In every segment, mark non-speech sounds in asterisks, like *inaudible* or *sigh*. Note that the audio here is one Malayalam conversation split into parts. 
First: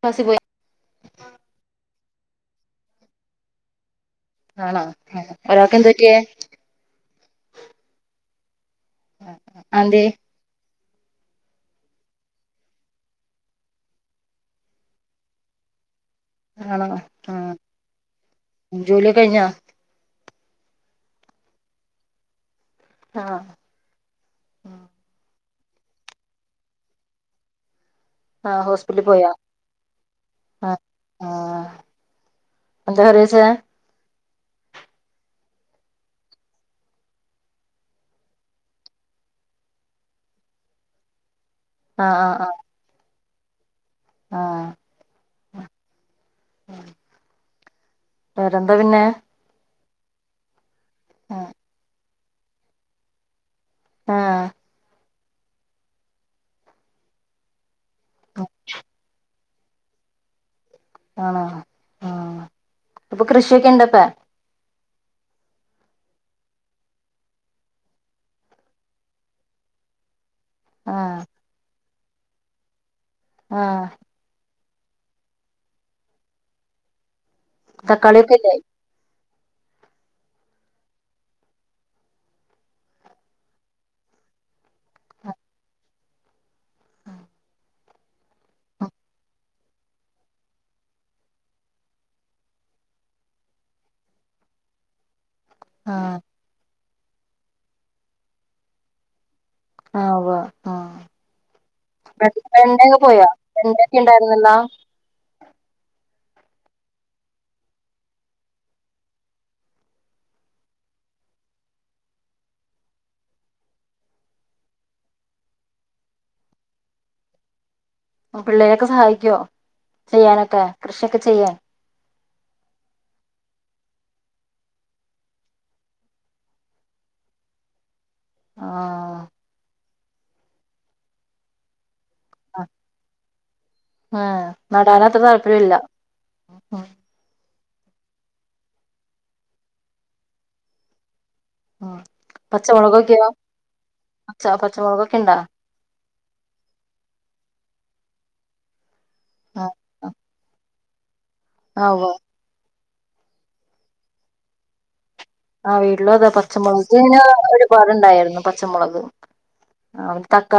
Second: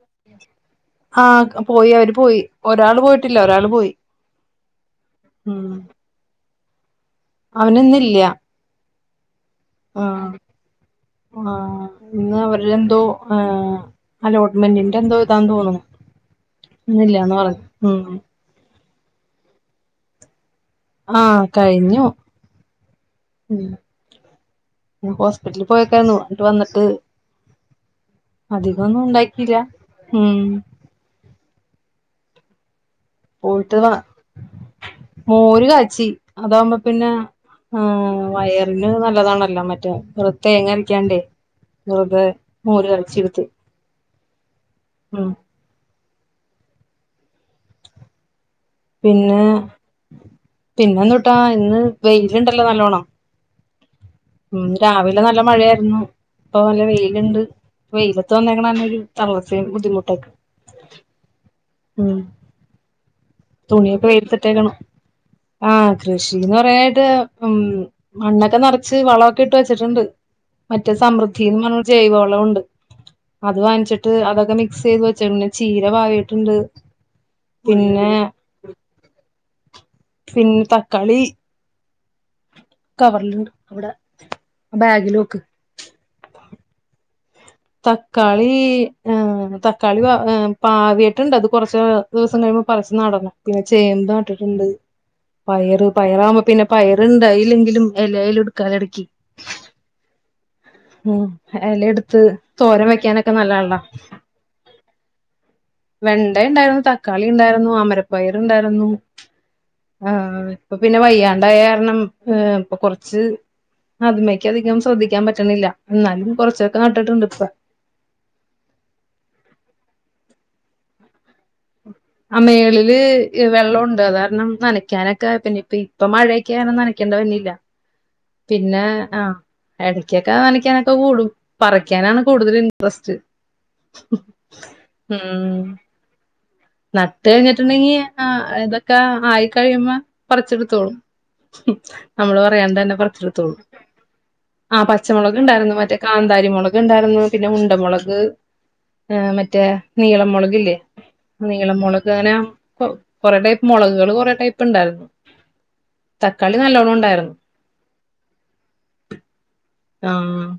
ക്ലാസ്സിൽ പോയി ആഹ് പോയി അവര് പോ പോയി ഒരാള് പോയിട്ടില്ല ഒരാള് പോയി ഉം ഒരാൾക്ക് എന്ത് പറ്റിയെ അവനിന്നില്ല അതന്തിയേ ആഹ് ആഹ് ഇന്ന് അവര്ടെ എന്തോ അലോട്മെന്റിന്റെ എന്തോ ഇതാന്ന് തോന്നുന്നു ആണോ ഇന്നില്ലാ ആ എന്നു പറഞ്ഞു ഉം ജോലിയൊക്കെ കഴിഞ്ഞാ ആഹ് കഴിഞ്ഞു ആ ഉം ഹോസ് വീട്ടില് പോയേക്കുവായിരുന്നു എന്നിട്ട് വന്നിട്ട് ആ അധികം ഒന്നും ഹോസ്പിറ്റലിൽ പോയോ ഉണ്ടാക്കില്ല ഉം ആ ആ എന്താ കറിവെച്ചേ പോയിട്ട് വ മോര് കാച്ചി അതാകുമ്പോ പിന്നെ ആഹ് വയറിന് നല്ലതാണല്ലോ മറ്റേ വെറും തേങ്ങ അരയ്ക്കാണ്ടേ അതെ മോര് കാച്ചിത് ആഹ് ഉം *unintelligible* വേറെന്താ പിന്നെ പിന്നെന്ന് ട്ടാ ഇന്ന് വെയിലുണ്ടല്ലോ നല്ലോണം ആ ഉം രാവില് വിടെ നല്ല മഴയായിരുന്നു ഇപ്പൊ നല്ല വെയിലുണ്ട് വെയിലത്ത് വന്നേക്കുന്ന തന്നൊരു തള്ള് സേ ബുദ്ധിമുട്ടൊക്കെ ആണാ ആ ഉം അപ്പൊ കൃഷ് തുണിയൊക്കെ വെയിലത്തിട്ടെക്ക ആഹ കൃഷിന്ന് പറയായിട്ട് ഉം മണ്ണൊക്കെ നിറച്ച് വളമൊക്കെ ഇട്ട് വെച്ചിട്ടുണ്ട് മറ്റേ ആ സമൃദ്ധിന്ന് പറഞ്ഞ് ജൈവവളമുണ്ട് അത് ആ വാങ്ങിച്ചിട്ട് അതൊക്കെ മിക്സ്‌ ക്സ് ചെയ്ത് വെച്ചേക്കണെ. ചീര പാകീട്ടിണ്ട്, പിന്നെ ണ്ടായി. പിന്ന് തക്കാളി *unintelligible* തക്കാളി ഏഹ് തക്കാളി ഏഹ് പാകിയിട്ടുണ്ട് അത്‌ കൊറച്ച് ദിവസം കഴിയുമ്പോ പറിച്ച് നടണം. പിന്നെ ചേമ്പ് നട്ടിട്ടുണ്ട്. പയറു ആ പായറാവുമ്പോ പിന്നെ - പയറു ഇണ്ടായില്ലെങ്കിലും യല എങ്കിലും എടുക്കവല്ലോ ഇടയ്ക്ക് ആ മ യെല എടുത്തു തോരൻ വെണ്ടയൊക്കെ വയ്ക്കാൻ പോയോ ഓക്കേ നല്ലതാണല്ലോ വെണ്ടയൊക്കെ ഉണ്ടായിരുന്നല്ലോ വെണ്ട ഉണ്ടായിരുന്നു തക്കാളി ഉണ്ടായിരുന്നു അമരപ്പയറു ണ്ടായിരുന്നു ആ ഇപ്പൊ പിന്നെ വയ്യാണ്ടായ കാരണം ഇപ്പൊ കൊറച്ച് അതിമേക്ക് അധികം ശ്രദ്ധിക്കാൻ പറ്റണില്ല എന്നാലും കൊറച്ചൊക്കെ നട്ടിട്ടുണ്ട് ഇപ്പ പിള്ളേരൊക്കെ സഹായിക്കുവോ ചെയ്യാനൊക്കെ കൃഷിയൊക്കെ ചെയ്യാൻ അ മേളില് വെള്ളമൊണ്ട് അതാരണം നനക്കാനൊക്കെ പിന്നെഇപ്പോ ഇപ്പൊ മഴയൊക്കെയുണ്ട് നനക്കേണ്ടി വന്നില്ല ആ പിന്നെ ആ ഇടയ്ക്കൊക്കെ നനക്കാനൊക്കെ കൂടും പറിക്കും കിക്കാനാണ് കൂടുതൽ ആ ഇൻട്രസ്റ്റ് ആഹ് നടാനത്ര ഉം താല്പര്യല്ല ഉം നട്ട് കഴിഞ്ഞിട്ട് ട്ടുണ്ടെങ്കി ഇതൊക്കെ ആയിക്കഴിയുമ്പോ പറിച്ചെടുത്തോളു ഉം നമ്മള് പറയാണ്ട് തന്നെ പറി പച്ചമുളകൊക്കെയോ ച്ചെടുത്തോളും പച്ച ആ പച്ചമുളകൊക്കെ ഇണ്ടാ പച്ചമുളക് ണ്ടായിരുന്നു മറ്റേ കാന്താരിമുളക് ണ്ടായിരുന്നു പിന്നെ ഉണ്ട മുളക് അത് ആ മറ്റേ ആഹ് നീളം മുളകില്ലേ നിങ്ങൾ ആഹ് മൊളക് ഉവ്വ് എങ്ങനാ പ്പം കൊറെ ടൈപ്പ് മൊളകുകൾ കൊറെ ടൈപ്പ് ഇണ്ടായിരുന്നു. വീട്ടിലും അതേ പച്ച മൊളക് പിന്നെ ഒര്പാട് ഇണ്ടായേര്ന്നു പച്ച മൊളക് ആ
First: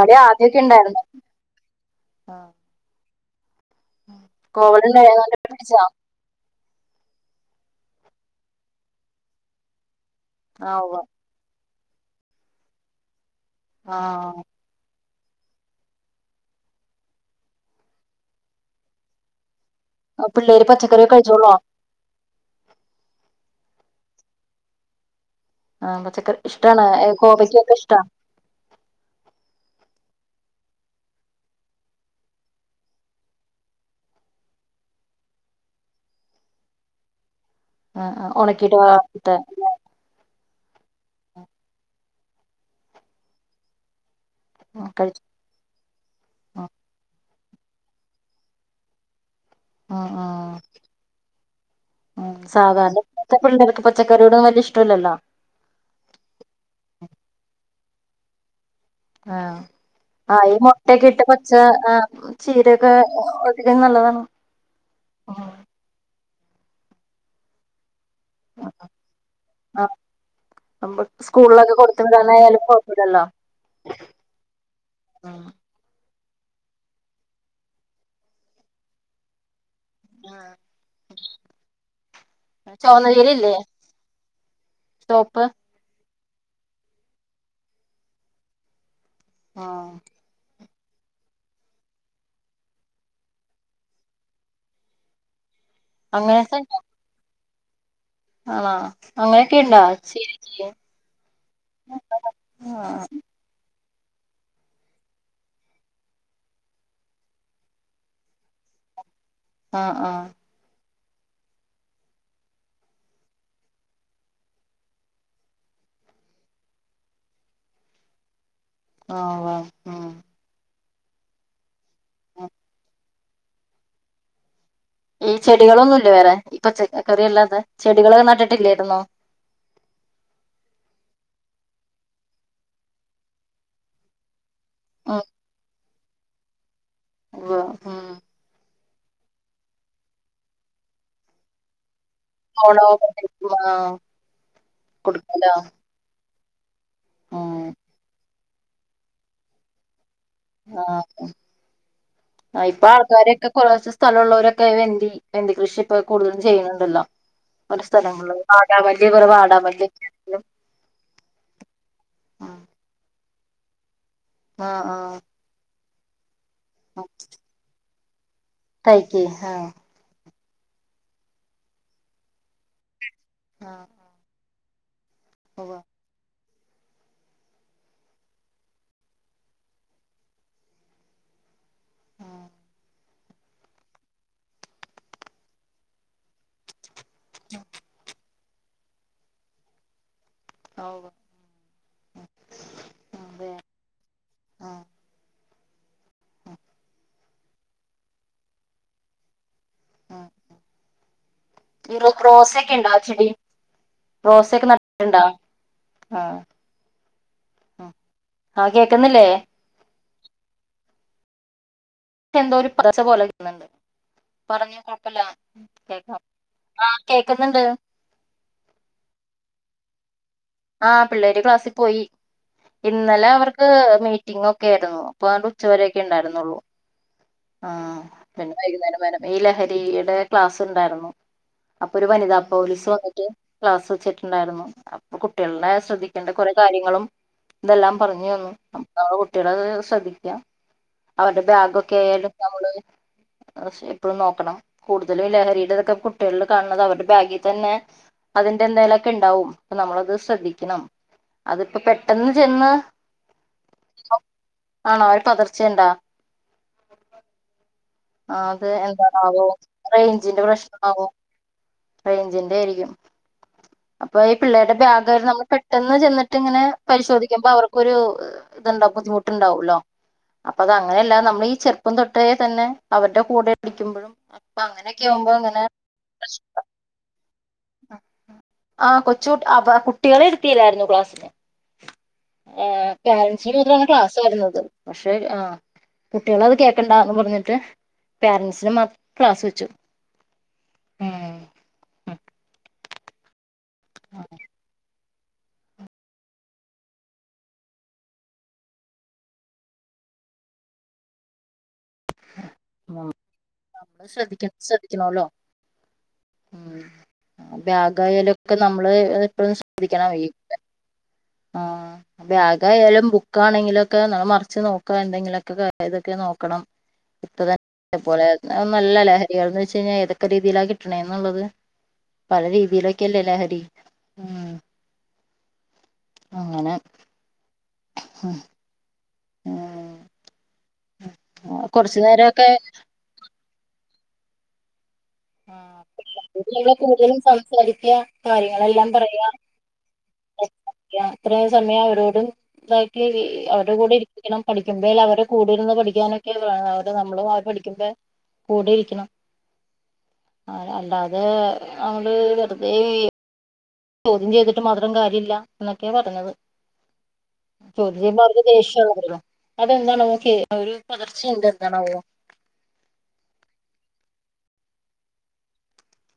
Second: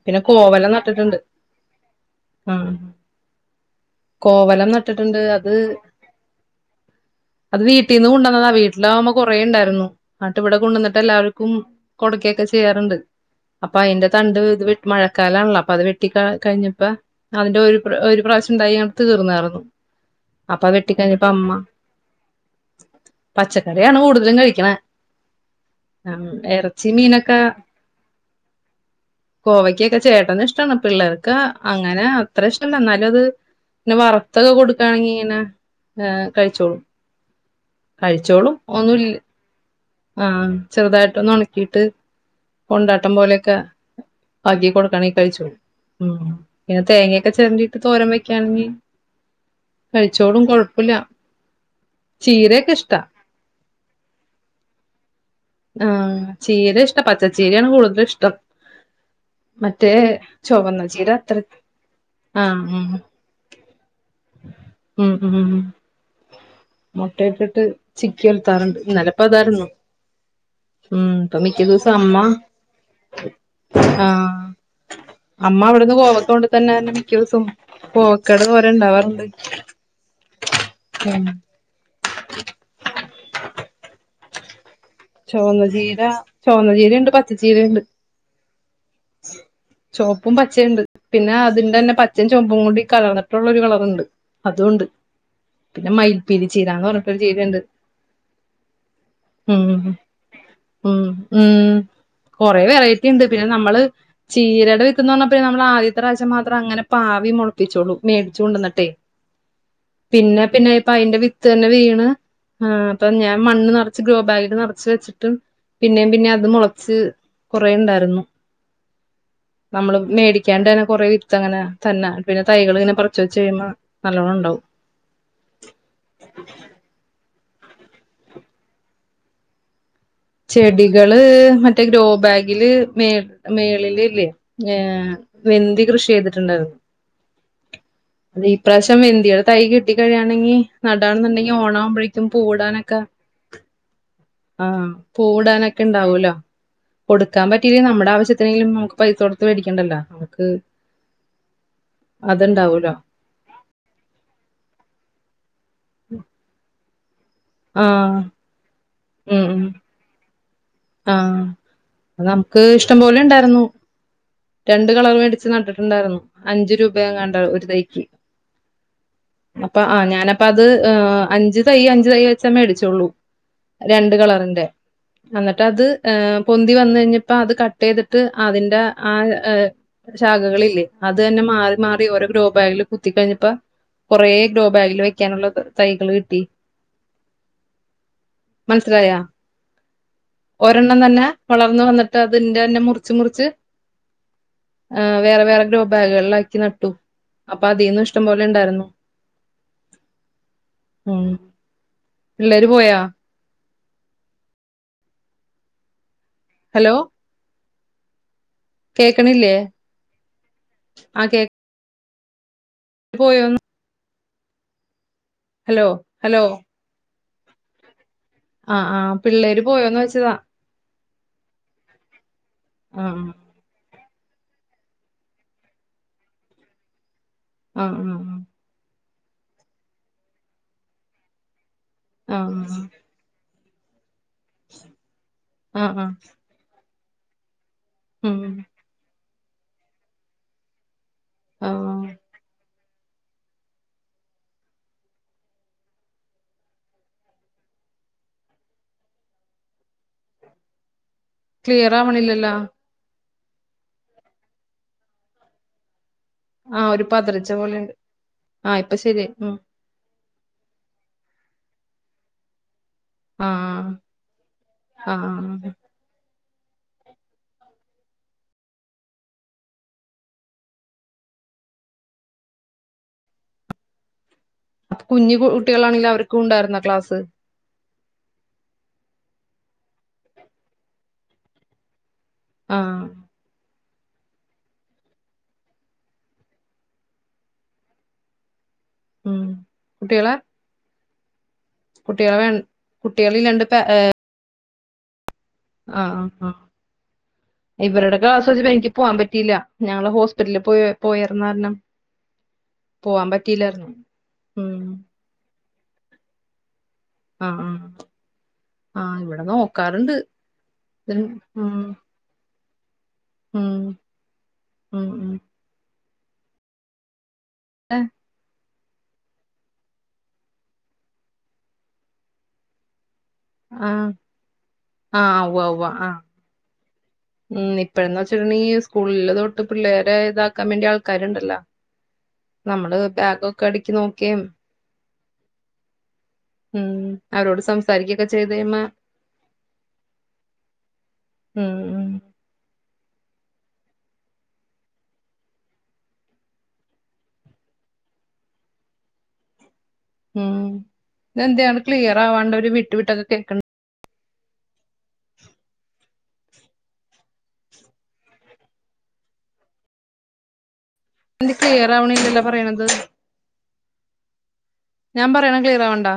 പിന്നെ കോവലം നട്ട്ട്ട്‌ണ്ട് ആഹ് ആ കോവലം നട്ടിട്ട്ണ്ട് കോവലുണ്ടായിരുന്നോണ്ട് അത് പിടിച്ചതാ അത് വീ വീട്ടീന്ന് കുണ്ടന്നതാ വീട്ടിലാവുമ്പോ കുറേ ഇണ്ടായിരുന്നു നട്ട് ഇവിടെ ആഹ് കൊണ്ടന്നിട്ട് ഉവ്വ് എല്ലാവർക്കും കൊട്ക്കെ ഒക്കെ ചെയ്യാർണ്ട് പ്പ അയിന്റെ തണ്ട് ആഹ് ഇത്‌ വിട്ട് മഴ കാലാണല്ലോ. അപ്പ അത് വെട്ടി ക കഴിഞ്ഞപ്പ അതിന്റെ ഒരു ഒരു പ്രാവശ്യം ഇണ്ടായി തീർന്നാർന്നു. പിള്ളേര് പച്ചക്കറി ഒക്കെ കഴിച്ചോളോ? പച്ചക്കറിയാണ് കൂടുതലും കഴിക്ക്ണെ. ആ പച്ചക്കറി ഇഷ്ടാണ് ഏ കോവയ്ക്കൊക്കെ ഇഷ്ടാ. കോവയ്ക്കൊക്കെ ചേട്ടന് ഇഷ്ടണ്. പിള്ളേർക്ക് അങ്ങനെ അത്ര ഇഷ്ടല്ല ഇന്നാലും അത്, നെ വർത്തൊക്കെ കൊടുക്കാണെങ്കി ഇങ്ങനെ ഏഹ് കഴിച്ചോളും. ആ ആ ഒണക്കിട്ട് വാർത്ത്ട്ട് ആഹ് ചെറുതായിട്ടൊന്ന് ഒണക്കിട്ട് കൊണ്ടാട്ടം പോലെയൊക്കെ ആക്കി കൊടുക്കാണെങ്കി കഴിച്ചു കഴിച്ചോളും. ഉം പിന്നെ തേങ്ങ ക്ക ചെരണ്ടീട്ട് തോരൻ വെക്കാണെങ്കി ആഹ് കഴിച്ചോളും കൊഴപ്പല്ല ആഹ് ചീരയൊക്കെ സാധാരണ ഇപ്പത്തെ പിള്ളേർക്ക് പച്ചക്കറിയോടും വല്ല്യ ഇഷ് ആ ചീര ഇഷ്ടാ പച്ചച്ചീര *unintelligible* കൂടുതൽ ഇഷ്ടം ആ മറ്റേ ആ ഈ ചൊവന്ന മുട്ടൊക്കെ ചീര ഇട്ട് അത്ര കൊച്ച ആഹ് ചീരയൊക്കെ ഉം *unintelligible* നല്ലതാണ് ഉം മുട്ടയിട്ട് ചിക്കി ഒലത്താർ ഇണ്ട് അപ്പ ഇതായിരുന്നു ആ നമ്മ ഉം ഇപ്പ മിക്ക സ്കൂളിലൊക്കെ ദിവസം കൊടുത്ത് അമ്മ വിടാനായാലും കൊഴപ്പല്ലല്ലോ ആ ഉം അമ്മ അവിടെന്ന് കോവാ തുകൊണ്ട് തന്നെ മിക്കസം പോക്ക *unintelligible* ഇണ്ടാവാർണ്ട് ആഹ് ചൊവന്ന ചീരയല്ലേ ചൊവന്ന ചീര ചുവന്ന ചീരയിണ്ട് പച്ച ചീരയിണ്ട് ചൊവപ്പും പച്ചയിണ്ട് പിന്നെ അതിന്റെ തന്നെ പച്ചയും ചൊവപ്പും കൂടി കലർന്നിട്ടുള്ള ഒരു കളറുണ്ട് അതും ഇണ്ട് പിന്നെ മയിൽ പീലി അങ്ങനത്തെ ചീരാന് പറഞ്ഞിട്ടൊരു ചീരണ്ട് ആണോ അങ്ങനെയൊക്കെ ഇണ്ടോ ഉം ചീരക്ക് ഉം ഊം കൊറേ ആ വെറൈറ്റിണ്ട് പിന്ന നമ്മള് ചീരടെ വിത്ത്ന് പറഞ്ഞ പിന്നെ നമ്മൾ ആദ്യത്തെ പ്രാവശ്യം മാത്രം അങ്ങനെ പാവി മൊളപിചൊള്ളു മേടിച് കൊണ്ടന്ട്ടൈ ആ ആ പിന്നെ പിന്നെ ഐന്റെ വിത്തെന്നെ വീണ് ആ പ്പൊഞാൻ മണ്ണ് നർ കൊർച് ഗ്രോബാഗിൽ നെർച്ച് വെച്ചിട്ട് പിന്നേം പിന്നേം അത് മൊളച്ച് കൊറേണ്ടാർന്നു. ആ ഉവ്വ് നമ്മൾ ഉം മേടിക്കാണ്ടേണ് കൊറേ വിത്തങ്ങനെ തന്ന പിന്നെ തൈകളിങ്ങനെ പറിച് വെച്ച്കഴിയുമ്പോൾ നല്ലോണം ണ്ടാവും. ഈ ചെടുകളൊന്നുല്ലേ വേറെ ഈ പച്ചക്കറിയല്ലാ ചെടികളൊന്നും നട്ടിട്ടില്ലേർനൊ ചെടികള് മറ്റേ ഗ്രോബാഗിൽ മേ മേളിലില്ലേ യേ വെന്തി കൃഷ് ചെയ്ത്ട്ട്ണ്ടത് വോ ഹ്മ് പ്രാവശ്യം വെന്തിടെ തൈ കിട്ടി കഴിയാണെങ്കി നടാംന്ണ്ടെങ്കി ഓണവുമ്പഴേ ഓണവുമ്പഴേക്കും കിട്ടുവോ കൊട് പൂവ്ടാനൊക്കെണ്ടാവോ ല്ലോ കൊടുക്കാൻ ഉം പറ്റീല്ലേലും നമ്മടെ ആവശ്യത്തിനേലും നമുക്ക് പൈസ കൊട്ത്ത് വേടിക്കേണ്ടല്ലോ ആഹ് ആ ഇപ്പൊ അതുണ്ടാവൂലോ ആൾക്കാരൊക്കെ കൊർച് സ്ഥലള്ളോരൊക്കേ വെന്തി വെന്തി കൃഷി പ്പൊ കൂടുതലും ചെയ്യ്ണത് ടെല്ല പല ആഹ് സ്ഥലങ്ങൾള്ള് വാടാ മല്ലി അതേ പോലെ ഉം വാടാ ഉം മല്ലിയൊക്കെ *inaudible* ആഹ് അതമ്മക്ക് ഇഷ്ടംപോലെ ണ്ടാ ന്നു ആഹ് രണ്ട് കളർ ആഹ് മേടിച് നട്ട് ണ്ടാർന്നു അഞ്ച് രൂപെങ്ങാണ്ട ഒരു തൈക്ക്‌ തൈക്ക് ഹാ ഞാനപ്പ ട്ടത് ആ അഞ്ച് തയ്യ് അഞ്ച് തയ്യ് വെച്ച മേടിചൊള്ളു. ആഹ് രണ്ട് കളറ്ന്റെ അന്നിട്ട് ഉവ്വ് അത് ഏഹ് പൊന്തി വന്ന് കഴിഞ്ഞപ്പ അത് കട്ട്‌ ചെയ്തിട്ട് അതിന്റ ആ അ ശാഖകളില്ലേ അതന്നെ മാറി മാറി ഓരോ ഗ്രോ ആഹ് ബാഗില് കുത്തികഴിഞ്ഞപ്പ കൊറേ ഗ്രോ ബാഗില് വെക്കാനൊള്ള ത തൈകള് കിട്ടി മനസ്സിലായ ഒരെണ്ണം തന്നെ വളർന്ന്‌ വന്നിട്ട് അതിന്റെന്നെ മുറിച്ച് മുറിച്ച് അതെ ആഹ് അ വേറെ വേറെ ബാഗ്കളിലാക്കി നട്ടു അപ്പ അതീന്ന് ഇഷ്ട്ടം പോലെ എണ്ടാരുന്നു അ റോ പിള്ളേര് റോസേക്കേണ്ട പോയാ ചെടി റോസേക്ക നട് എണ്ടാ ആ ഹലോ അ കേക്കണില്ലേ ആ കേക് ട്ടെന്തൊരു കുറേശ്ശേ പോലെ നിന്നണ്ട് പറഞ്ഞ് ക ഹലോ കേക്ക്ന്നെണ്ട് അ ആ പിള്ളേര് പോയോന്ന് ഓച്ചതാ ആഹ് പിള്ളേര് ക്ലാസ്സിപോയി ആ ഇന്നലെ അവർക്ക് മീറ്റ് റ്റിങ്ങൊക്കെ ആയിരുന്നു അപ്പ അത് ഉച്ചവരക്കെ എണ്ടാരുന്നുള്ളൂ ആ ആ ആഹ് പിന്നെ വൈകുന്നേരം വരെ നീലഹരീടെ ക്ലാസ്സ്‌ ഇണ്ടാരുന്നു അപ്പൊര് ആ വനിതാ പോലിസ് വന്നിട്ട് ക്ലാസ്സ് വെച്ചിട്ട് ഇണ്ടാരുന്നു അപ് കുട്ടികൾടെ ആ ആ ആ ശ്രെദ്ധിക്കേണ്ട കുറെ കാര്യ നിങ്ങളും ഇതെല്ലാം പറഞ്ഞു ഉം തന്നു അപ്പങ്ങള് കൊടു ട്ടിയളത് ശ്രദ്ധിക്ക്യ അവരുടെ ആ ബ്യാഗൊക്കെ ആയാലും നമ്മള് എപ്പോഴും നോക്കണം കൂടുതലും ഈ ലഹരിടെ ഇതൊക്കെ കുട്ടികളിൽ കാണുന്നത് അവരുടെ ബാഗിൽ തന്നെ അതിന്റെ എന്തേലും എക്കെ ഇണ്ടാകും പ്പ നമ്മള് അത് ശ്രദ്ധിക്കണം അതിപ്പ ക്ലിയർ പെട്ടന്ന് ആവണില്ലല്ലോ ചെന്ന് ആണോ ഒരു പതർച്ചേണ്ട ആ ഒരു പതറിച്ച പോലെയുണ്ട് ആ അതെ ഇപ്പൊ ശരിയായി എന്താണാവോ ഉം റെ റേഞ്ച്ൻ്റെ പ്രശ്നാവോ റേഞ്ച്ൻ്റെ ആയിരിക്കും ആ അപ്പോ ഈ പിള്ളേർടെ ഭ്രാന്ത് ആ ആ കാരണം നമ്മൾ പെട്ടെന്ന് ചെന്നിട്ട് അങ്ങനെ പരിശോധിക്കുമ്പോ അവർക്കൊരു ദ് ണ്ടാവും ബുദ്ധിമുട്ട്ണ്ടാവുല്ലോ അപ്പത് അങ്ങനെ അല്ല നമ്മൾ ഈ ചെറുപ്പം തൊട്ടേ തന്നെ അവരുടെ കൂടെ പിടിക്കുമ്പോഴും കുഞ്ഞി കുട്ടികളാണങ്കിൽ അവർക്കും ഉണ്ടായിരുന്നോ ക്ലാസ്സ് *unintelligible* ആ കൊച്ചുകുട്ടി അപ്പ കുട്ടികളെ ഇരുത്തില്ലായിരുന്നു ക്ലാസിൽ ആ ആ *unintelligible* ക്ലാസ്സായിരുന്നു അത് പക്ഷേ ആ കുട്ടികൾ അത് കേൾക്കണ്ടന്ന് പറഞ്ഞിട്ട് പേരൻ്റ്സിന മാത്രം ഉം കുട്ടികളെ- ഏ കുട്ടികളെ വേൺ കുട്ടികളില്ലാണ്ട് ബ്ബ ഏ *unintelligible* ആ ആ ഇവരടെ ക്ലാസ് വെച്ചിട്ട് എനിക്ക് പോവാൻ പറ്റില്ല ഞങ്ങള് ഹോസ്പിറ്റലി പോയ പോയിര് കാരണം നമ്മള് പോവാൻ പറ്റിയില്ലായിരുന്നു ഉം മ് ആ ആ ബാഗായീലും ഒക്കെ നമ്മള് ആ ഇവിടെ എപ്പഴും ശ്രദ്ധിക്കണം നോക്കാറുണ്ട് ഈ ഉം ആ ഉം ബാ ഏതായാലും ബൂ ഉം ക്കാണെങ്കിലും ഒക്കെ അത് മറച്ച് നോക്ക ഉം എന്തെങ്കിലും ഒക്കെ *unintelligible* നോക്കണം ഇപ്പതന്നെ പോലെ മ് നല്ല ലഹരിയാ എന്താവെച്ച് കഴിഞ്ഞ ഏതൊക്കെ രീതിയില കിട്ട്ണെ എന്നുള്ളത് പല രീതിയിലും ക്കല്ലേ ലഹരി ആഹ് ആഹ് അങ്ങനെ ഉം ഇപ്പഴ്ന്നെച്ചാ ഈ സ്കൂളില് തൊട്ട് പിള്ളേരെ ദാക്കാൻ മറ്റേ ആൾക്കാര്ണ്ടല്ലോ ഉം കൊറച്ചു നേരൊക്കെ നമ്മള് ബാഗൊക്കെ ടക്ക് നോക്കേം ഉം കൂടുതലും അവരോട് സംസാരിക്ക സംസാരിക്കൊക്കെ ചെയ്ത് കാര്യങ്ങൾ കഴിയുമ്പോ എല്ലാം പറയാ അത്രേം ഉം സമയം ഉം അവരോട് *unintelligible* അവരടെ കൂടെ ഇരിക്കണം പഠിക്കുമ്പയെല്ലാം അവരടെ കൂടെ ഇരുന്ന് പഠിക്കാനൊക്കെ *unintelligible* കൂടെ ഇരിക്കണം ഉം അല്ലാതെ ഇതെന്തേ നമ്മള് ക്ലിയർ ആവാണ്ട് ഒരു വെറുതെ വിട്ടുവിട്ട് ഒക്കെ കേൾക്ക ചോദ്യം ചെയ്തിട്ട് മാത്രം കാര്യല്ല ന്നൊക്കെ പറഞ്ഞത് *unintelligible* ദേഷ്യോള്ളപോലെ അതെന്താണാവോ കേ ന്റെ ക്ലീയറാവണില്ലല്ലോ പറയണത്. ഞാമ്പറയണ ക്ലിയറാവ്ൺണ്ടോ?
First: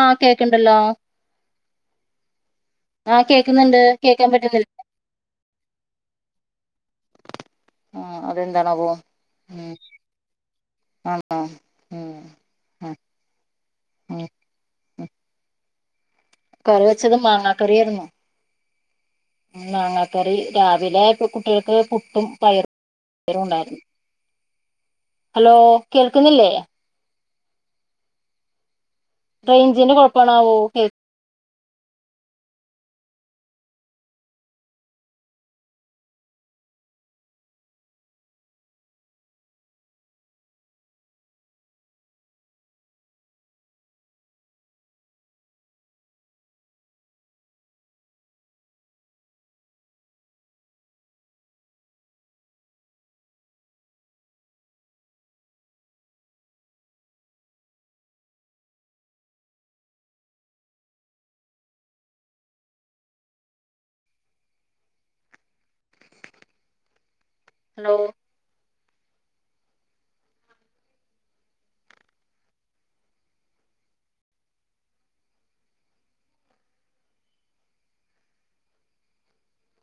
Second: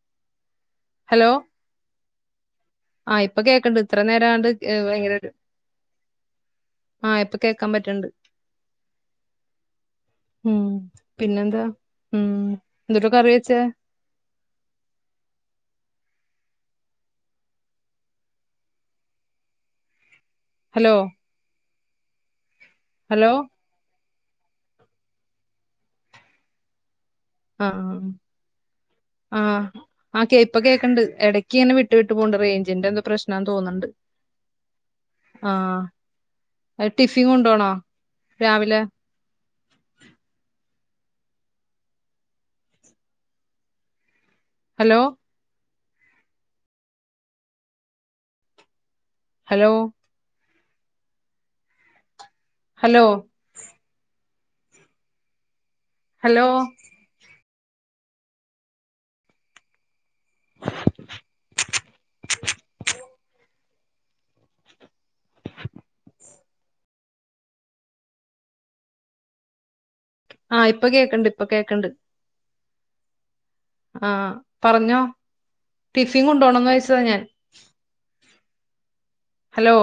ആ കേക്ക്ണ്ടല്ലോ. ആ ആഹ് ഇപ്പ കേക്ക്‌ണ്ട് കേക്കുന്നുണ്ട് ഇത്ര കേക്കാൻ നേരാണ്ട് പറ്റുന്നില്ല ഏ വയങ്കര ആ ഇപ്പ ക്കേക്കമ്പറ്റണ്‌ണ്ട് ആഹ് അതെന്താണാവോ ഉം ഉം ആഹ് പിന്നെന്താ ഉം ഉം എന്തുട്ടാ കറിവെച്ചെ? ഉം ഉം കറി വെച്ചത് മാങ്ങാകറിയിരുന്നു ഉം മാങ്ങാ കറി ഹലോ രാവിലെ കുട്ട്യാൾക്ക് പുട്ടും പയറും. ഹലോ ണ്ടായിരുന്നു ഹലോ കേൾക്കുന്നില്ലേ? ആഹ് ആ റേഞ്ചിന്റെ അ കുഴപ്പമാണാവോ ഇപ്പ കേക്ക്ണ്ട് എടക് ക്ക്ങ്ങനെ വിട്ട് വിട്ട് പോൺണ്ട് റേയ്ഞ്ചിന്റെ എന്തോ പ്രേശ്നാന്ന് തോന്ന്‌ണ്ട് ആ ടിഫിൻ കൊണ്ടോണോ രാവിലെ? Hello? Hello? Hello? Hello? *inaudible* *inaudible* Hello? ആ ഇപ്പ കേക്കൺണ്ട് ഇപ്പ കേക്കൺണ്ട്. ആ പറഞ്ഞോ ടിഫിൻ കൊണ്ടോണോന്നോയിച്ചതാ ഞാൻ. ഹലോ?